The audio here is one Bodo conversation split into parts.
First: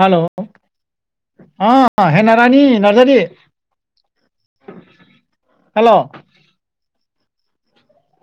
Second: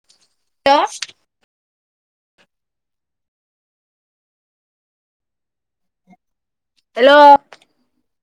हेल हेल' अ हेनारानि नार्जारि हेल हेल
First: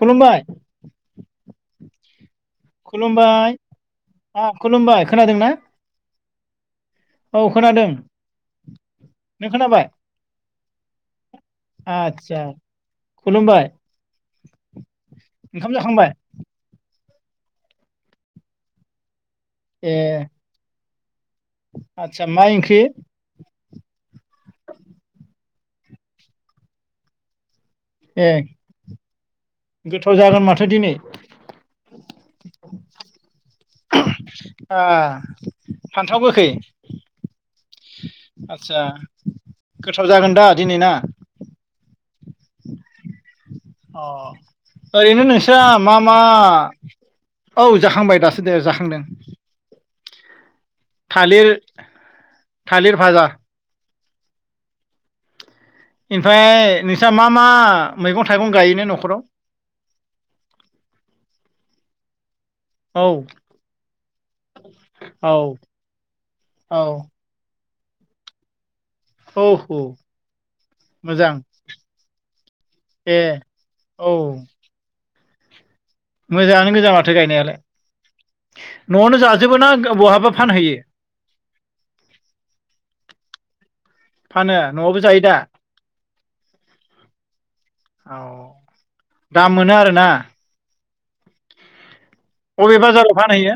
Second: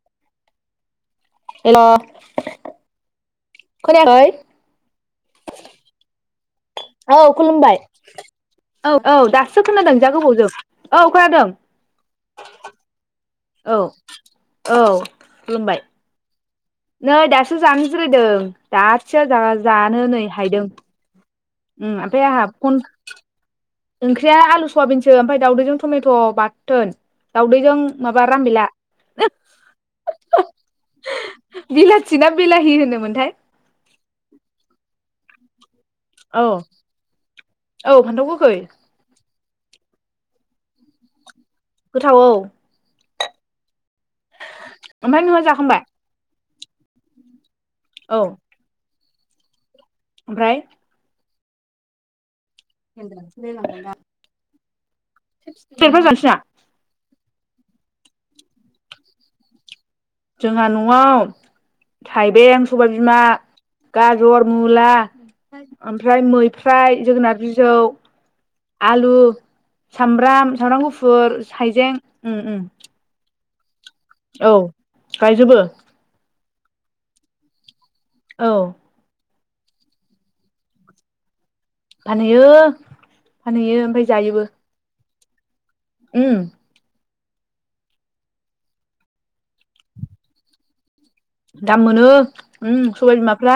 खुलुमबाय हेल' खुलुमबाय खोनायाखै अ खुलुमबाय खोनादोंना औ खुलुमबाय खोनादों नों औ औ दासो खोनाबाय खोनादों जा गोबावजों औ खोनादों आदसा खुलुमबाय औ औ ओंखाम खुलुमबाय जाखांबाय नै दासो जानोज्रायदों दासया ए जानो नै हायदों उम ओमफाय आदसा मा आंहा ओंख्रि ओंख्रिया आलु सवाबिनसो ओमफ्राय दावदैजों टमेट' बाथोन दावदै ज माबा ए राम बिला गोथाव जागोन माथो दिनै बिलाथि ना बिलाहि होनोमोनथाय आ फान्थाव औ गोखै औ फान्थाव गोखै आतसा गोथाव जागोन दा दिनै ना गोथाव औ अ ओमफ्राय ओरैनो नोंहा नोंस्रा जाखांबाय मा मा औ जाखांबाय औ दासो दे जाखांदों ओमफ्राय थालिर थालिर भाजा बा जानोसै ना ओमफ्राय नोंस्रा मा मा मैगं थाइगं गायोना नखराव जोंहा नआव थाइबें सबाइ औ बिमा गाजर मुला औ ओमफ्राय औ मैफ्राय जोगोनार बिजौ आलु औ औ सामब्राम सामब्राम मोजां गुफुर हाइजें उम उम ए औ गायजोबो मोजाङानो गोजा माथो गायनायालाय औ नआवनो जा जोबोना बहाबा फानहैयो फानहैयो फानहैयो जायोबो फानो नआवबो जायो दा उम औ दाम मोनो आरो ना दाम मोनो उम सबाइ फानहैयो बिमाफ्रा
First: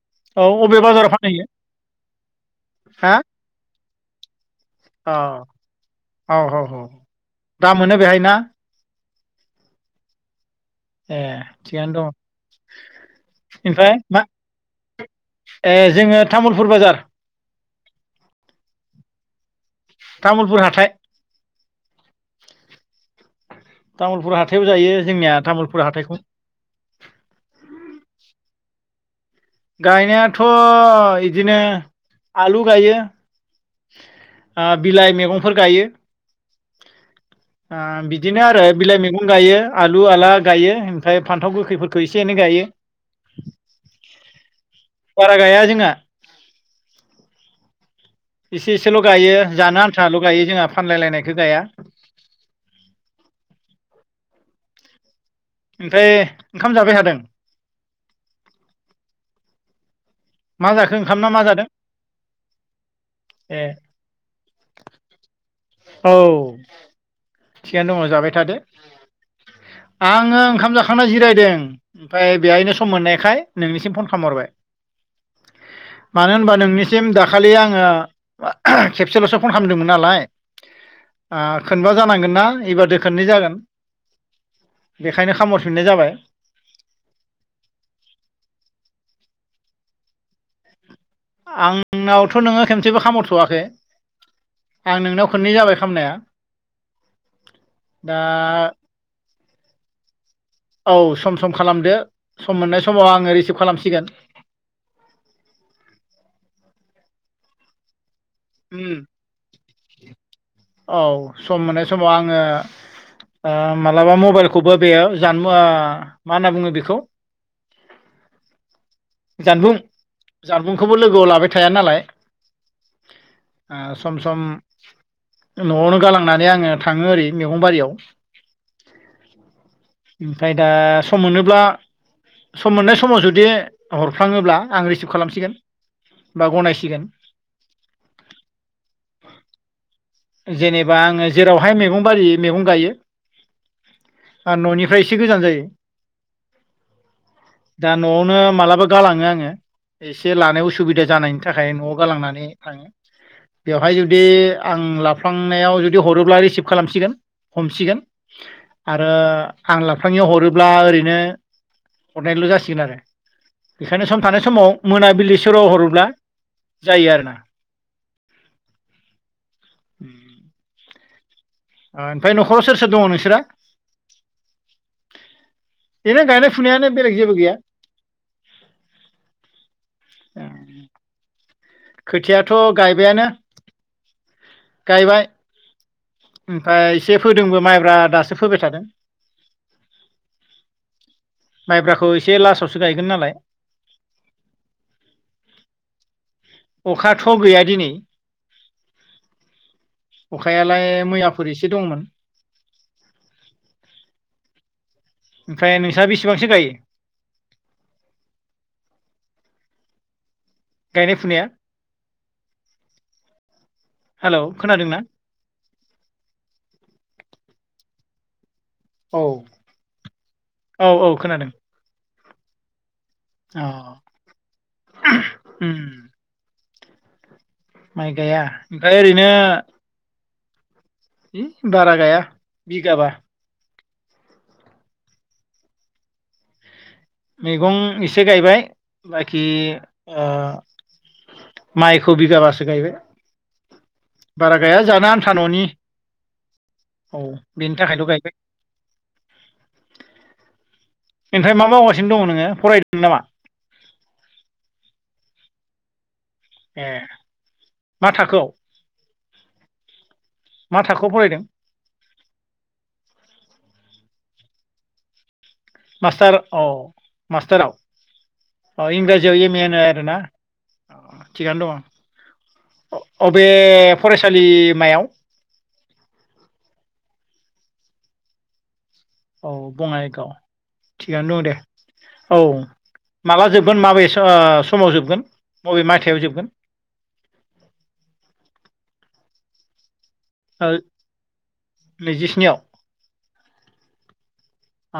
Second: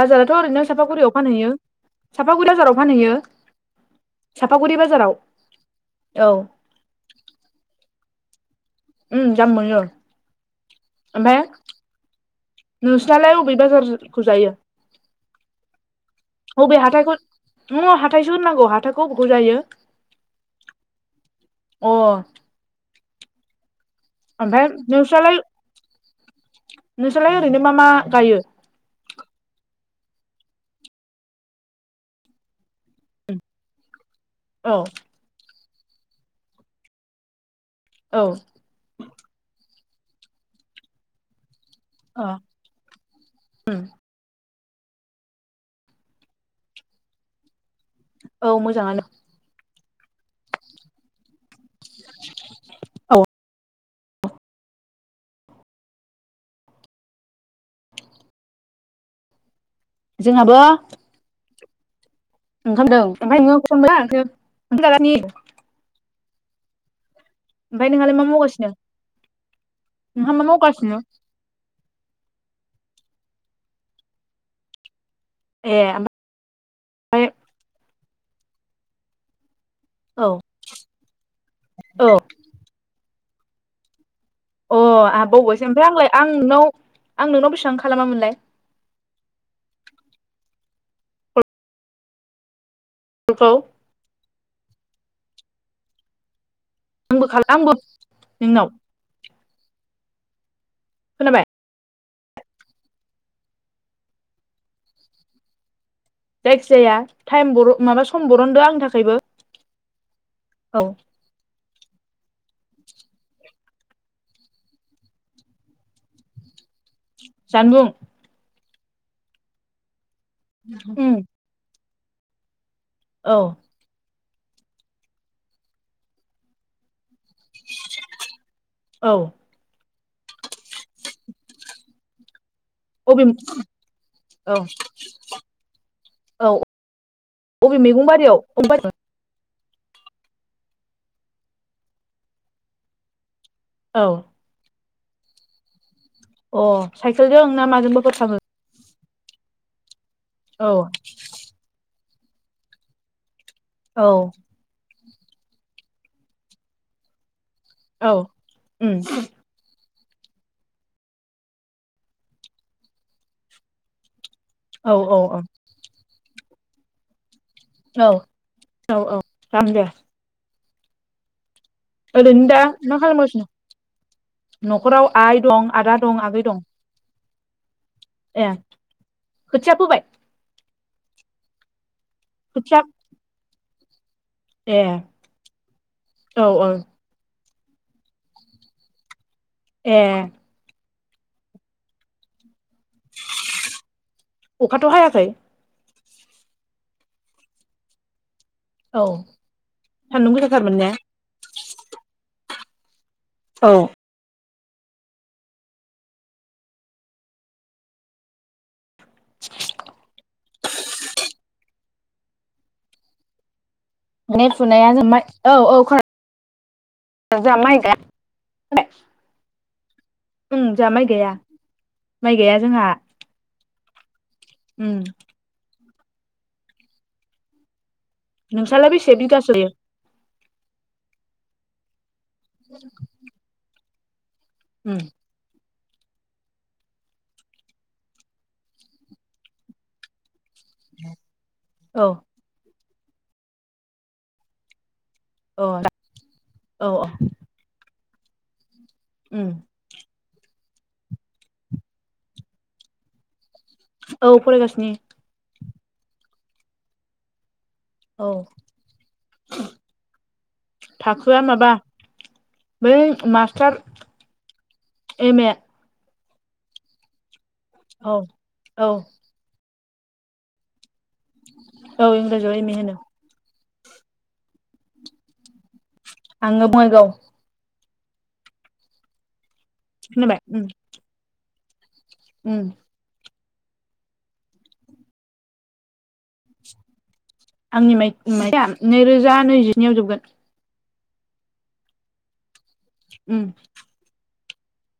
बाजाराथ औ ओरैनो अबे बाजाराव साफागुरियाव फानहैयो साफागुरि बाजाराव फानहैयो सापागुरि बाजाराव औ [unintelligible] दा मोनो बेहाय ना उ जामु मोनो। ए ओमफाय थिगानो दङ नोंस्रालाय अबे ओमफ्राय मा बाजारखौ जायो। ए जोङो तामुलपुर बाजार। नङा हाथाइसो होनांगौ हाथाखौबख' जायो। तामुलपुर हाथाय। अ तामुलपुर हाथायाव ओमफाय जायो जोंनिया नोंस्रालाय तामुलपुर हाथायखौ नोंस्रालाय ओरैनो मा मा गायो। गायनायाथ' इदिनो आलु गायो। ओ औ बिलाइ मेगंफोर गायो। आ औ बिदिनो आरो बिलाइ मैगं गायो आलु आला गायो ओमफ्राय फान्थाव गोख खैफोरखौ एसे एनै गायो। उम बारा गाया जोंना। औ इसे इसेल' मोजाङानो गायो जानो आन्थाल' गायो जोंहा फानलाय लायनायखो गाया। औ ओमफाय ओंखाम जाबाय थादों। मा जाखो ओंखामना मा जादों ओंखामदों ए [unintelligible] औ। थिगानो दङ' नोंहालाय मा जाबाय थादो मावगासिनो नोंहा आङो मा ओंखाम मावगासिनो जाखांना जिरायदों। ओमफाय बेहायनो सम मोननायखाय नोंनिसिम फन खामहरबाय। ए मानो होनबा नोंनिसिम ओमफ्राय दाखालि आङो खेबसेल'सो फन खामदोंमोन नालाय औ आ खोनबा औ जानांगोन ना एबारदो खोननै जागोन। अ आङा बेखायनो बावबायसो खामहरफिननाय ओमफाय जाबाय आंलाय आं नोंनाव आं नोंनाव बेसिबां खालामामोनलाय [inaudible] आंनावथ' नोङो खेमसेबो कलखौ खामरथ'वाखै। आं नोंनाव खोननै जाबाय खामनाया। आंबो खाला आंबो दा नोंनाव। औ सम खोनाबाय सम खालामदो सम मोननाय समाव आङो रिसिभ खालामसिगोन। जायखि जाया थाइम बर' माबा सु सम बरनदो आंनि उम थाखायबो औ सम मोननाय समाव आङो ओ मालाबा मबाइलखौबो बेयाव जानमो ओ मा होनना बुङो बेखौ जानबुं जानबुं जानबुंखोबो उम लोगोआव लाबाय थाया नालाय औ ओ सम सम न'आवनो गालांनानै आङो थाङो ओरै मेगंबारियाव। औ ओमफ्राय दा सम मोनोब्ला सम मोननाय समाव अबे जुदि औ हरफ्लाङोब्ला आं रिसिभ खालामसिगोन। बा औ गनायसिगोन। अबे मेगं बारियाव [unintelligible] जेनेबा आङो जेरावहाय मेगं बारि मेगं गायो औ ओ न'नि फ्राय एसे गोजान जायो। अ साइकेलजों ना दा माजोंबाफोर न'आवनो थाङो मालाबा गालाङो आङो एसे लानाय औ उसुबिदा जानायनि थाखाय न'आव गालांनानै थाङो। बेवहाय औ जुदि आं लाब नायाव जुदि हरोब्ला रिसिभ खालामसिगोन हमसिगोन औ उम आरो आं लाब फ्लाङिआव हरोब्ला ओरैनो हरनायल' जासिगोन आरो बेखायनो सम थानाय समाव औ औ मोनाबिलि सोराव हरोब्ला जायो आरोना। औ औ औ [unintelligible] ओमफ्राय ओरैनो न'खराव दा सोर सोर मा दङ नोंसोरा खालामगासिनो न'खराव आइ दं आदा दं ओरैनो आगै गायनाय दं फुनायानो बेलेग जेबो गैया ए खोथिया फोबाय खोथियाथ' खोथिया गायबायानो ए गायबाय औ औ ओमफ्राय एसे फो दोंबो माइब्रा दासो फोबाय थादों ए माइब्राखौ एसे लासाव अखाथ' हायाखै अखाथ' गैया दिनै औ सान्दुं गोसाथारमोन ने अखायालाय मैयाफोर एसे दंमोन औ ओमफ्राय नोंसा बेसेबांसो गायो? गायनाय फुनाया [inaudible] हेलौ गायनाय फुनाया खोनादोंना जोंबाइ औ औ खोनादों जोंहा माइ गाया औ उम औ जोंहा माइ औ गाया खोनादों। माइ गाया जोंहा अ' उम ओहम म माइ गाया नोंस्रालाय ओमफ्राय बेसे ओरैनो बिगासो गायो बारा गाया बिगाबा उम मैगं एसे गायबाय बाखि ओ औ माइखौ बिगाबासो गायबाय बारा गाया जानो आन था न'नि अ औ औ बेनि थाखायल' गायदों। उम ओनफ्राय मा मावगासिनो दङ नोङो फरायदों नामा? औ फरायगासिनो ए मा औ थाखोआव मा [inaudible] थाखोआव फरायदों थाखोआ माबा बै मास्टार एम ए मास्टार औ मास्टाराव औ औ इंराजियाव एम ए दोना थिगानो औ इंराजियाव एम ए होनो दङ औ बे बे फरायसालिमायाव आङो बङाइगाव औ बङाइगाव खोनाबाय उम थिगानो दं दे औ उम माला जोबगोन माबे सो ओ समाव जोबगोन बबे मायथायाव जोबगोन? आंनि माइ माइया नैरोजा नैजिनैआव जोबगोन [inaudible] नैजिस्निआव उम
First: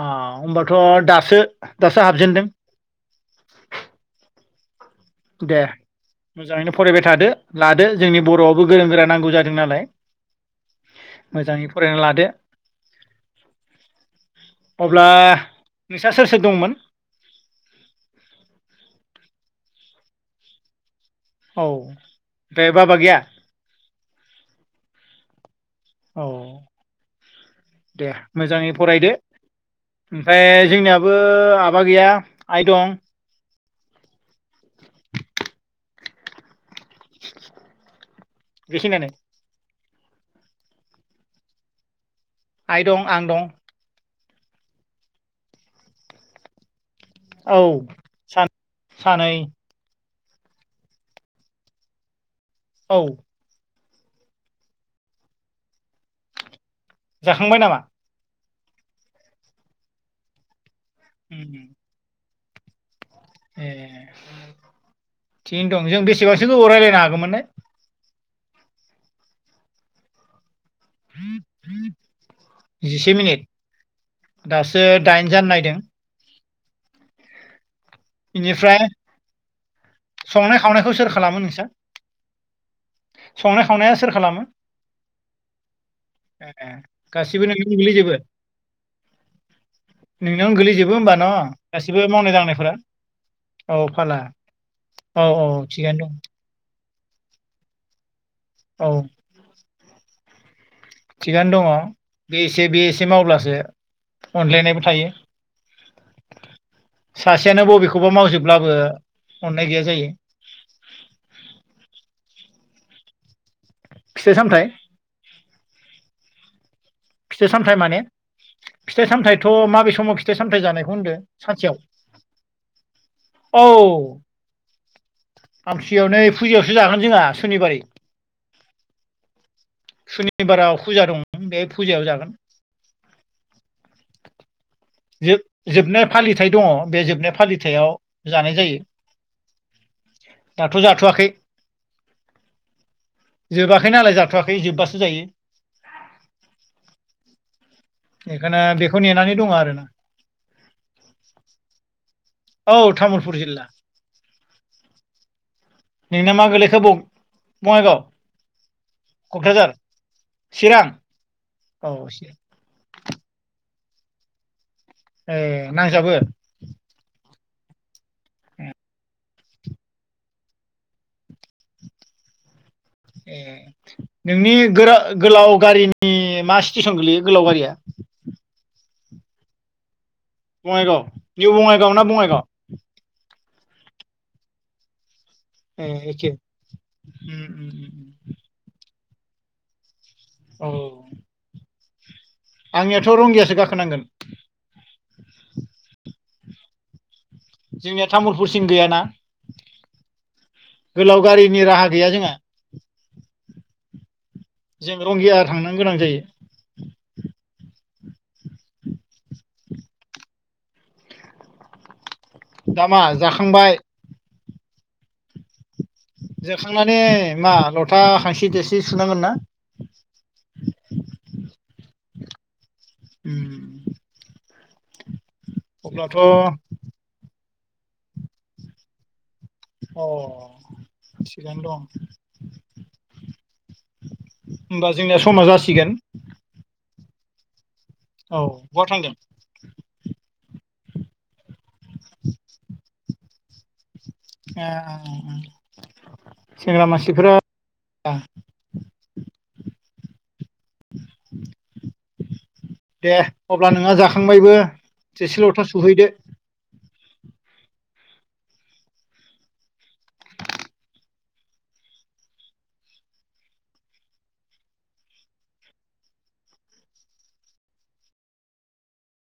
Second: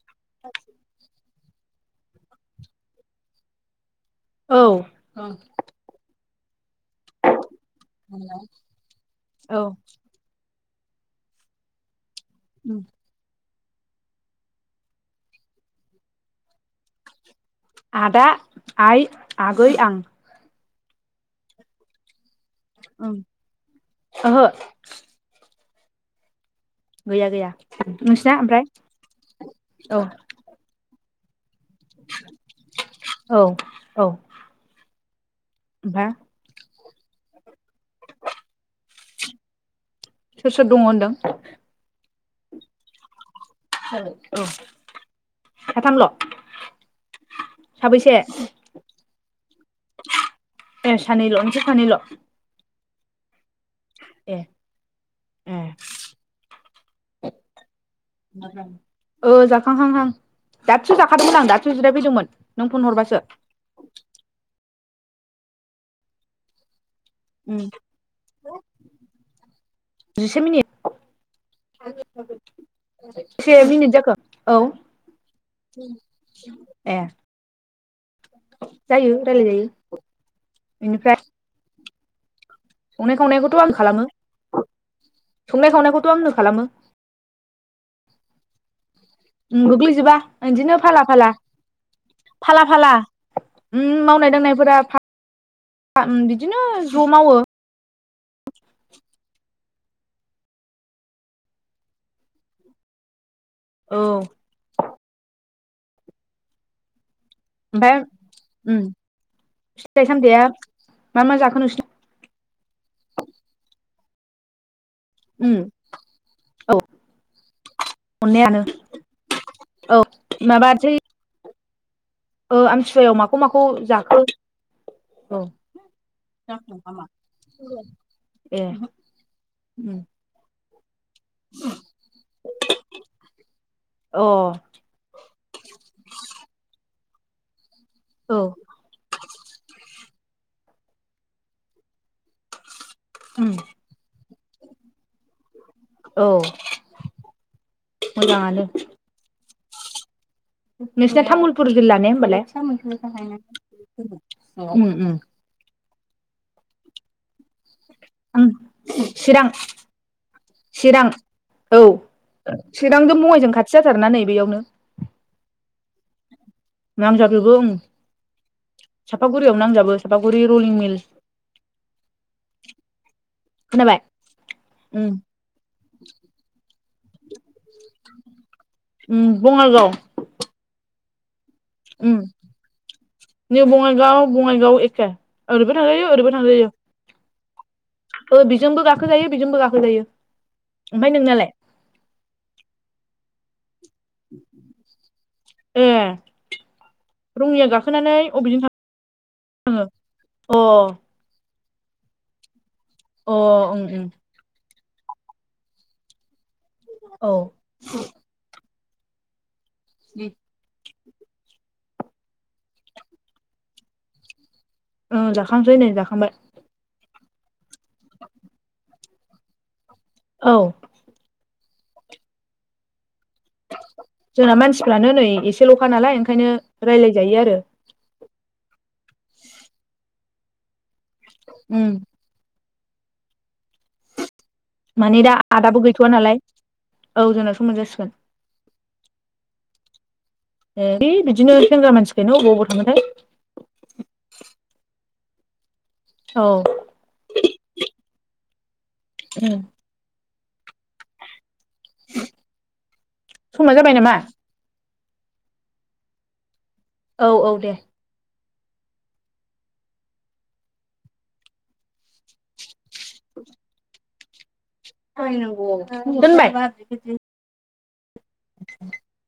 अ होमबाथ' दासो दासो हाबजेनदों औ दे मोजाङैनो फरायबाय थादो लादो जोंनि बर'आवबो गोरों गोरा नांगौ जादों औ नालाय ओह मोजाङै फरायना लादो उम अब्ला नोंसा सोर सोर दंमोन? गै आं औ बाबा ओं गैया ओहो औ गैया गैया दे नोंसिना मोजाङै ओमफ्राय फरायदो औ ओमफ्राय जोंनिया बो आबा गैया आइ दं औ औ हा बेखिनियानो सोर सोर दङ होनदों? आइ दं आं दं [inaudible] ओ साथाम ल औ सा सानै ए सानैल' नोंसोर सानैल? औ। ए उम। जाखांबाय नामा? ओ जाखांहांहां दासो जाखादोंमोन आं उम दासो जिराय फैदोंमोन। नों फन हरबासो ए थिगैनो दं जों बेसेबांसो गोबाव रायलायनो हागौमोनलाय? उम जिसे मिनिट। [inaudible] जिसे मिनिट बेसे जाखो औ दासो दाइनजानो नायदों ए बेनिफ्राय जायो रायलायजायो संनाय खावनायखौ सोर बेनिफ्राय खालामो नोंसा संनाय खावनायखौथ' संनाय आं खावनाया सोर खालामो संनाय खावनायखौथ' आंनो खालामो ए गाससिबो नों गोग्लैजोबो गोग्लैजोबा नोंनावनो बिदिनो गोलैजोबो फाला होमबा न फाला गासिबो मावनाय फाला दांनायफोरा फाला फा औ उम फाला मावनाय दांनायफोरा औ औ फा थिगानो दं बिदिनो ज मावो औ थिगानो दङ बे एसे बे एसे मावब्लासो औ अनज्लायनायबो थायो सासेयानो ओमफ्राय बबेखौबा मावजोबब्लाबो उम अननाय गैया फिथाइ जायो सामथाइया मा मा जाखोन नोंसिना फिथाइ सामथायाइ उम औ फिथाइ सामथायाइ माने अननायानो फिथाइ सामथायाइथ' माबे औ समाव फिथाइ सामथायाइ जानायखौ माबासै होनदों सानसेयाव ओ आमथि सिुवायाव माखौ माखौ जाखो? औ आमथिसुयाव नै फुजायावसो जागोन जोंहा सुनिबारै। ए उम सनिबाराव फुजा दं बे फुजायाव जागोन अ जो जोबनाय फालिथायाइ दङ बे जोबनाय फालिथायाव औ जानाय जायो दाथ' जाथ'वाखै उम जोबाखै नालाय जा जाथ'वाखै जोबबासो जायो औ मोजाङानो बेखायनो बेखौ नेनानै दङ आरो नोंसिना तामुलपुर जिल्ला ने होमबालाय औ तामुलपुर जिल्ला [unintelligible] नोंना मा गोलैखो बुं बङाइगाव आं चिरां क'क्राझार चिरां औ चिरांजों बङाइजों खाथि जाथारना नै बेयावनो ए नांजाबो नांजाजोबो ओं सापागुरियाव नांजाबो सापागुरि रलिं मिल [inaudible] ए खोनाबाय नोंनि उम गोराव गोलाव गारिनि मासि स्टेसन गोलैयो गोलाव गारिया? उम बङाइगाव बङाइगाव निउ बङाइगाव ना उम बङाइगाव? निउ बङाइगाव बङाइगाव एखे ओरैबो ए थांजायो एखे ओरैबो उम उम उम थांजायो। बिजोंबो गाखोजायो बेजोंबो गाखोजायो। औ ओमफ्राय नोंनालाय? आंनियाथ' रंगियासो गाखोनांगोन। ए रङिया जोंनिया गाखोनानै तामुलपुरसिम अबेजों थां गैयाना गोलाव गारिनि राहा गैया जोंहा। अ ओं ओं जों रंगिया थांनो गोनां जायो। औ [inaudible] दा मा जाखांबाय? ओं जाखांसै नै जाखांबाय। जाखांनानै मा लथा हांसि देरसि सुनांगोन ना? औ उम जोंना मानसिफ्रानो नै एसेल'खा अब्लाथ' नालाय ओंखायनो रायलायजायो आरो। अ थिगानो दं। उम होमबा जोंनिया माने दा समा आदाबो जासिगोन गैथ'वा नालाय औ जोंना समा जासि औ बहा थांदों? है बिदिनो सेंग्रा मानसिखायनो अबाव अबाव थाङोथाय। ए ए ए औ सेंग्रा मानसिफोरा उ दे समा अब्ला जाबाय नोंहा नामा जाखांबायबो थोरसि ल'था सुहैदो। औ औ दे। [inaudible] [unintelligible] [inaudible]